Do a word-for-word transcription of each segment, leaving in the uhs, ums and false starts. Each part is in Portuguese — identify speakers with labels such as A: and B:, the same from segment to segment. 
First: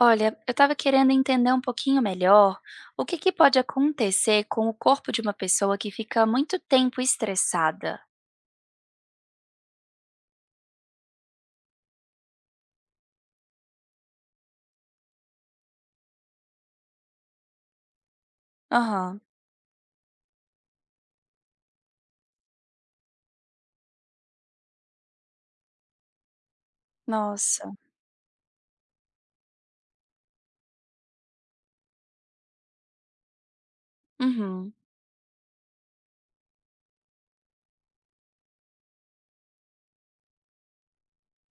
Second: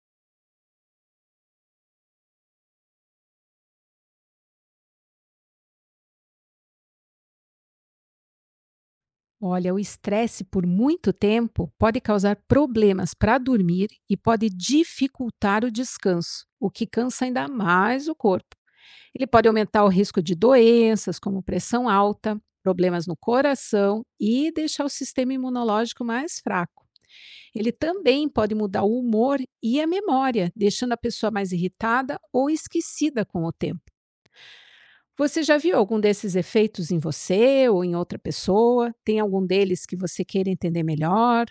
A: Olha, eu estava querendo entender um pouquinho melhor o que que pode acontecer com o corpo de uma pessoa que fica muito tempo estressada.
B: Olha, o estresse por muito tempo pode causar problemas para dormir e pode dificultar o descanso, o que cansa ainda mais o corpo.
A: Aham,
B: Ele pode aumentar o risco de doenças, como pressão alta, problemas no coração e deixar o sistema imunológico mais fraco. Ele
A: nossa.
B: também pode mudar o humor e a memória, deixando a pessoa mais irritada ou esquecida com o tempo.
A: Uhum.
B: Você já viu algum desses efeitos em você ou em outra pessoa? Tem algum deles que você queira entender melhor?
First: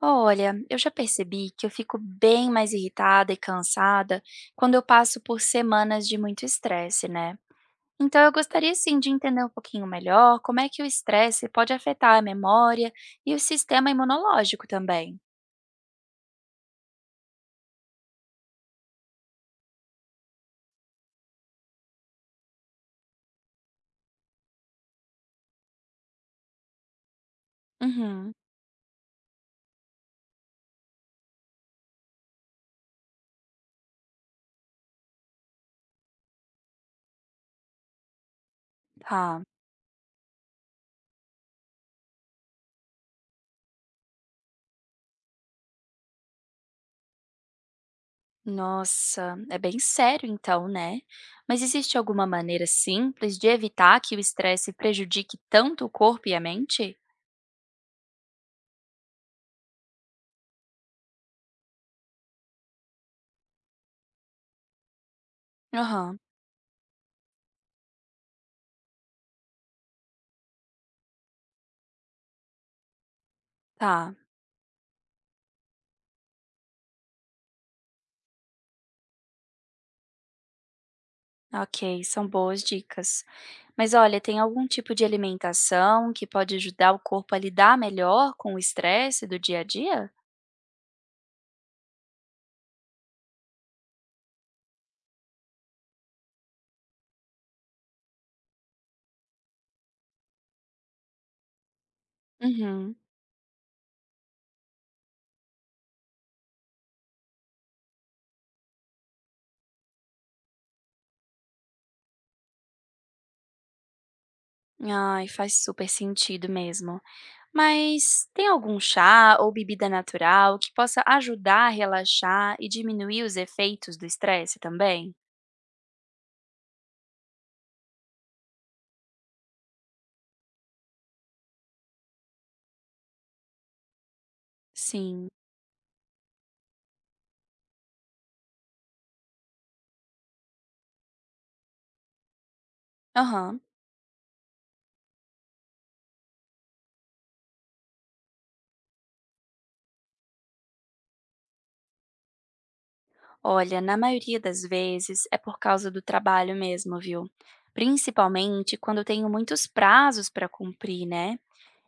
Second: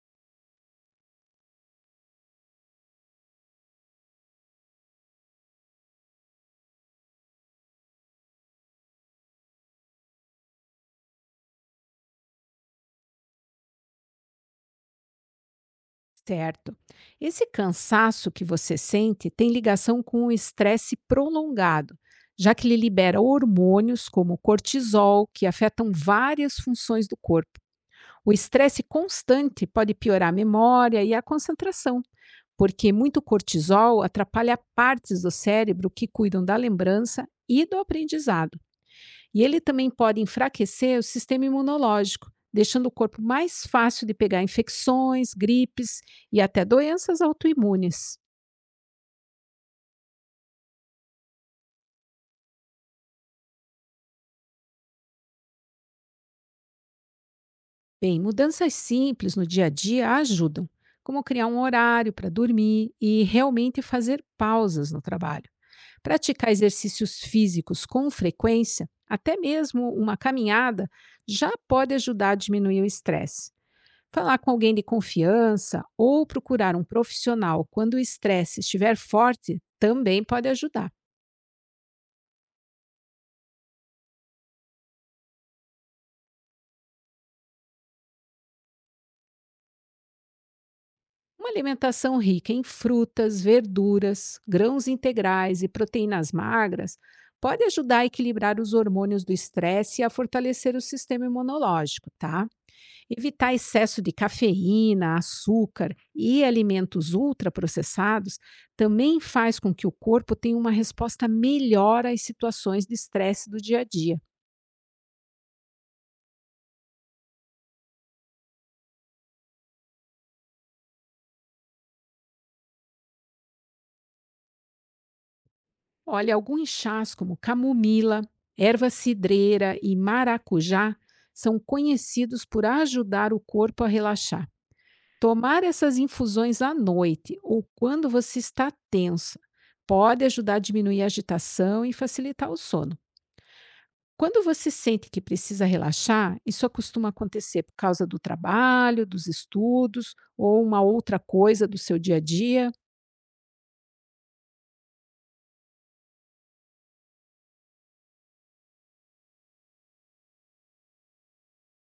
A: Olha, eu já percebi que eu fico bem mais irritada e cansada quando eu passo por semanas de muito estresse, né? Então eu gostaria sim de entender um pouquinho melhor como é que o estresse pode afetar a memória e o sistema imunológico também.
B: Certo. Esse cansaço que você sente tem ligação com o estresse prolongado, já que ele libera hormônios como o cortisol, que afetam várias funções do corpo. O
A: Uhum,
B: estresse constante pode piorar a memória e a concentração, porque muito cortisol atrapalha partes do cérebro que cuidam da lembrança e do aprendizado. E
A: tá.
B: ele também pode enfraquecer o sistema imunológico, deixando o corpo mais fácil de pegar infecções, gripes e até doenças autoimunes.
A: Nossa, é bem sério então, né? Mas existe alguma maneira simples de evitar que o estresse prejudique tanto o corpo e a mente?
B: Bem, mudanças simples no dia a dia ajudam, como criar um horário para dormir e realmente fazer pausas no trabalho.
A: Aham,
B: Praticar exercícios físicos com frequência, até mesmo uma caminhada, já pode ajudar a diminuir o estresse.
A: tá.
B: Falar com alguém de confiança ou procurar um profissional quando o estresse estiver forte também pode ajudar.
A: Ok, são boas dicas. Mas olha, tem algum tipo de alimentação que pode ajudar o corpo a lidar melhor com o estresse do dia a dia?
B: Uma alimentação rica em frutas, verduras, grãos integrais e proteínas magras pode ajudar a equilibrar os hormônios do estresse e a fortalecer o sistema imunológico, tá?
A: Uhum.
B: Evitar excesso de cafeína, açúcar e alimentos ultraprocessados também faz com que o corpo tenha uma resposta melhor às situações de estresse do dia a dia.
A: Ai, faz super sentido mesmo. Mas tem algum chá ou bebida natural que possa ajudar a relaxar e diminuir os efeitos do estresse também?
B: Olha, alguns chás como camomila, erva cidreira e maracujá são conhecidos por ajudar o corpo a relaxar.
A: Sim.
B: Tomar essas infusões à noite ou quando você está tensa pode ajudar a diminuir a agitação e facilitar o sono.
A: Aham.
B: Quando você sente que precisa relaxar, isso costuma acontecer por causa do trabalho, dos estudos ou uma outra coisa do seu dia a dia.
A: Olha, na maioria das vezes é por causa do trabalho mesmo, viu? Principalmente quando eu tenho muitos prazos para cumprir, né?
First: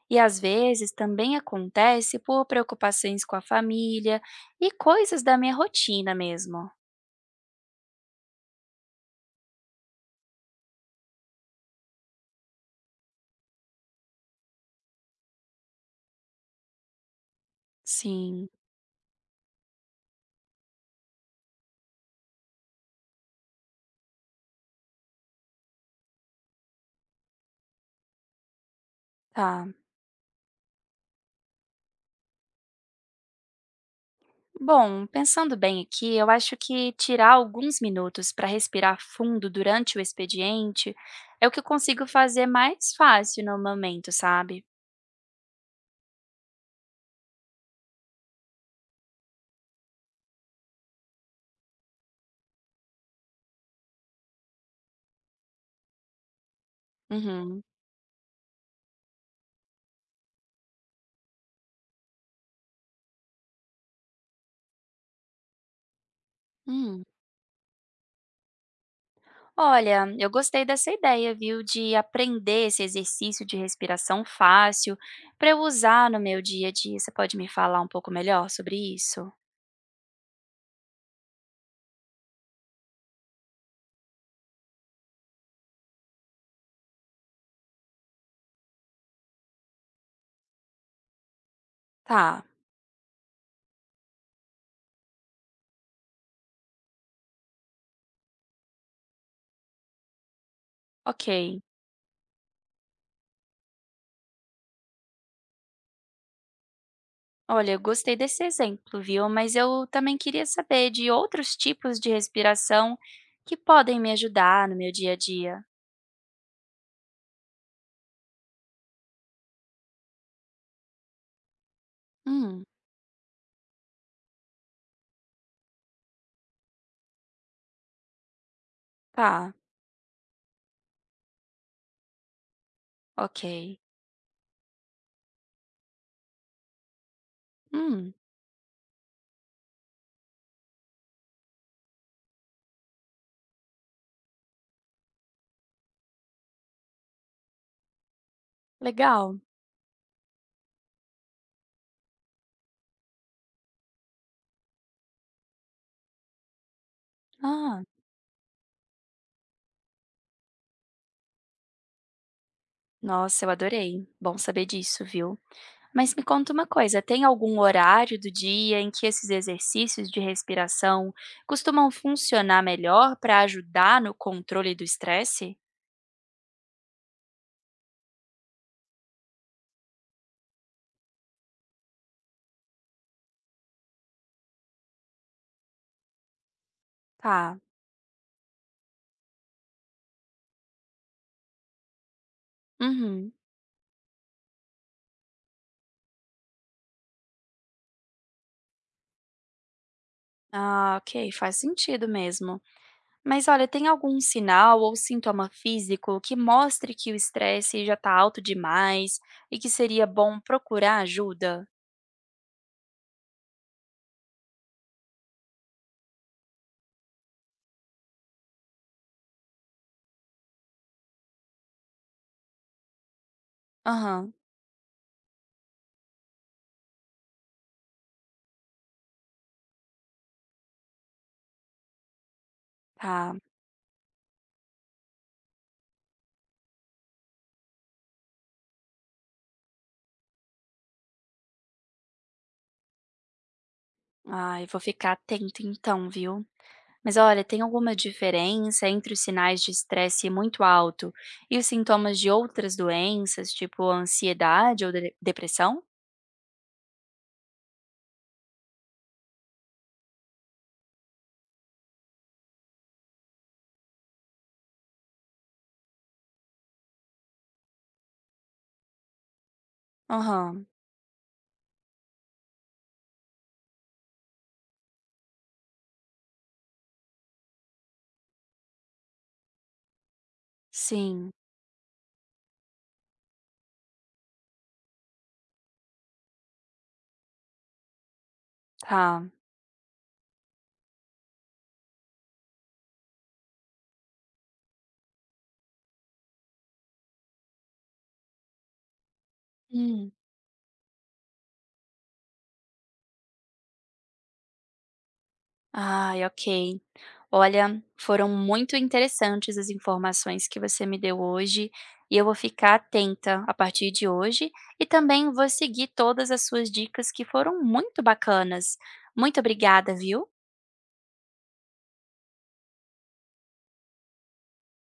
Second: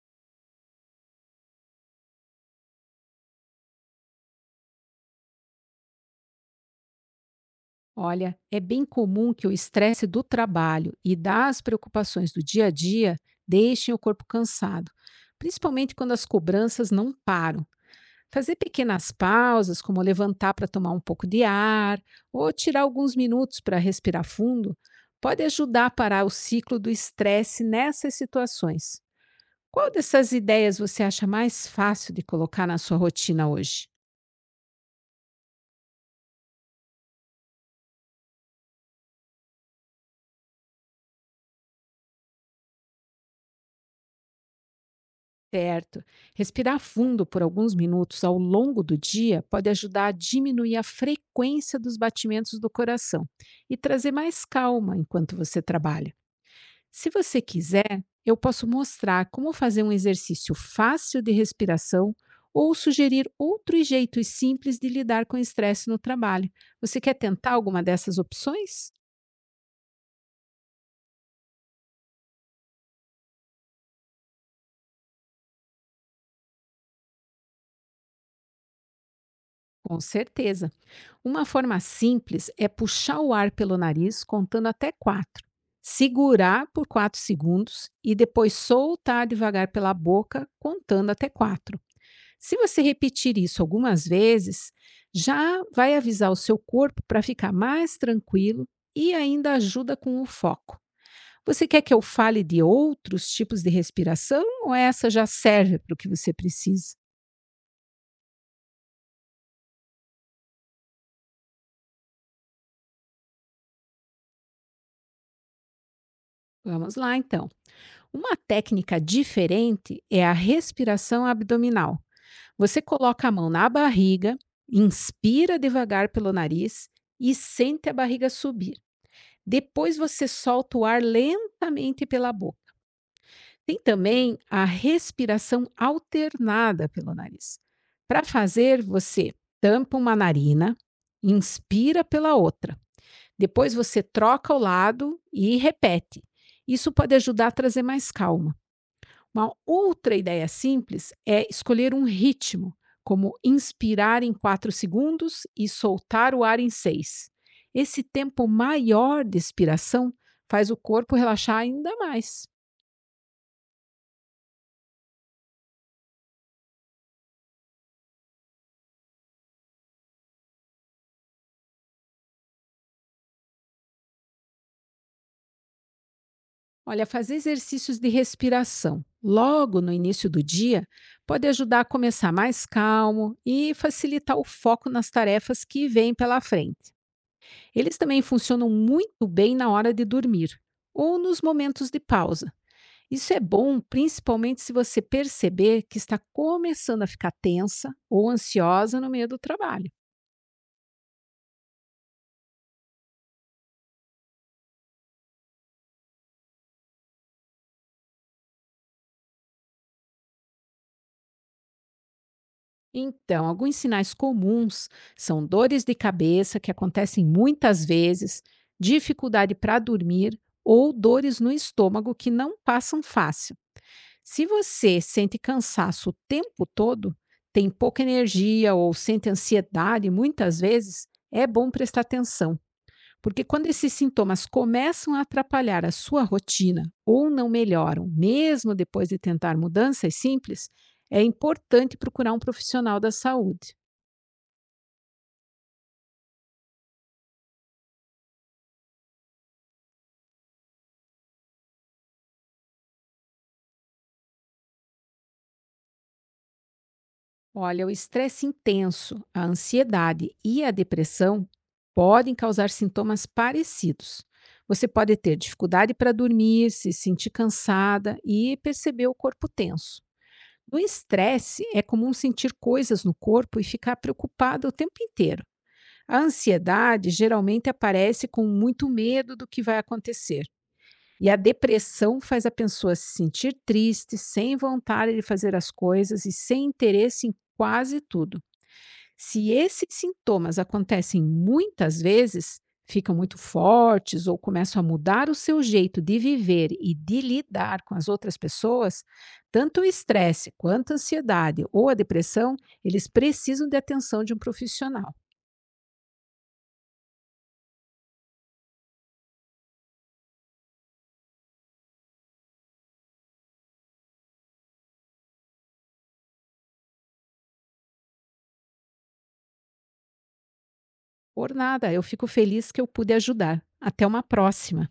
A: E às vezes também acontece por preocupações com a família e coisas da minha rotina mesmo.
B: Olha, é bem comum que o estresse do trabalho e das preocupações do dia a dia deixem o corpo cansado, principalmente quando as cobranças não param.
A: Sim,
B: Fazer pequenas pausas, como levantar para tomar um pouco de ar ou tirar alguns minutos para respirar fundo, pode ajudar a parar o ciclo do estresse nessas situações.
A: tá.
B: Qual dessas ideias você acha mais fácil de colocar na sua rotina hoje?
A: Bom, pensando bem aqui, eu acho que tirar alguns minutos para respirar fundo durante o expediente é o que eu consigo fazer mais fácil no momento, sabe?
B: Certo. Respirar fundo por alguns minutos ao longo do dia pode ajudar a diminuir a frequência dos batimentos do coração e trazer mais calma enquanto você trabalha. Se você
A: Uhum.
B: quiser, eu posso mostrar como fazer um exercício fácil de respiração ou sugerir outros jeitos simples de lidar com o estresse no trabalho. Você
A: Hum.
B: quer tentar alguma dessas opções?
A: Olha, eu gostei dessa ideia, viu, de aprender esse exercício de respiração fácil para eu usar no meu dia a dia. Você pode me falar um pouco melhor sobre isso?
B: Com certeza! Uma forma simples é puxar o ar pelo nariz contando até quatro, segurar por quatro segundos e depois soltar devagar pela boca contando até quatro.
A: Tá,
B: Se você repetir isso algumas vezes, já vai avisar o seu corpo para ficar mais tranquilo e ainda ajuda com o foco.
A: ok.
B: Você quer que eu fale de outros tipos de respiração ou essa já serve para o que você precisa?
A: Olha, eu gostei desse exemplo, viu? Mas eu também queria saber de outros tipos de respiração que podem me ajudar no meu dia a dia.
B: Vamos lá então. Uma técnica diferente é a respiração abdominal.
A: Hum,
B: Você coloca a mão na barriga, inspira devagar pelo nariz e sente a barriga subir.
A: tá,
B: Depois você solta o ar lentamente pela boca.
A: ok.
B: Tem também a respiração alternada pelo nariz.
A: Hum,
B: Para fazer, você tampa uma narina, inspira pela outra. Depois você troca o lado e repete. Isso pode ajudar a trazer mais calma.
A: legal.
B: Uma outra ideia simples é escolher um ritmo, como inspirar em quatro segundos e soltar o ar em seis.
A: Ah,
B: Esse tempo maior de expiração faz o corpo relaxar ainda mais.
A: nossa, eu adorei. Bom saber disso, viu? Mas me conta uma coisa, tem algum horário do dia em que esses exercícios de respiração costumam funcionar melhor para ajudar no controle do estresse?
B: Olha, fazer exercícios de respiração logo no início do dia pode ajudar a começar mais calmo e facilitar o foco nas tarefas que vêm pela frente.
A: Tá.
B: Eles também funcionam muito bem na hora de dormir ou nos momentos de pausa.
A: Uhum.
B: Isso é bom, principalmente se você perceber que está começando a ficar tensa ou ansiosa no meio do trabalho.
A: Ah, ok, faz sentido mesmo. Mas olha, tem algum sinal ou sintoma físico que mostre que o estresse já tá alto demais e que seria bom procurar ajuda?
B: Então, alguns sinais comuns são dores de cabeça, que acontecem muitas vezes, dificuldade para dormir ou dores no estômago que não passam fácil.
A: Aham,
B: Se você sente cansaço o tempo todo, tem pouca energia ou sente ansiedade muitas vezes, é bom prestar atenção.
A: tá.
B: Porque quando esses sintomas começam a atrapalhar a sua rotina ou não melhoram, mesmo depois de tentar mudanças simples, é importante procurar um profissional da saúde.
A: Ah, eu vou ficar atento então, viu? Mas olha, tem alguma diferença entre os sinais de estresse muito alto e os sintomas de outras doenças, tipo ansiedade ou de- depressão?
B: Olha, o estresse intenso, a ansiedade e a depressão podem causar sintomas parecidos. Você pode ter dificuldade para dormir, se sentir cansada e perceber o corpo tenso.
A: Aham,
B: No estresse, é comum sentir coisas no corpo e ficar preocupado o tempo inteiro. A ansiedade geralmente aparece com muito medo do que vai acontecer. E
A: sim,
B: a depressão faz a pessoa se sentir triste, sem vontade de fazer as coisas e sem interesse em quase tudo.
A: tá.
B: Se esses sintomas acontecem muitas vezes, ficam muito fortes ou começam a mudar o seu jeito de viver e de lidar com as outras pessoas, tanto o
A: Hum.
B: estresse quanto a ansiedade ou a depressão, eles precisam de atenção de um profissional.
A: Ai, ok. Olha, foram muito interessantes as informações que você me deu hoje e eu vou ficar atenta a partir de hoje e também vou seguir todas as suas dicas que foram muito bacanas. Muito obrigada, viu?
B: Por nada, eu fico feliz que eu pude ajudar. Até uma próxima.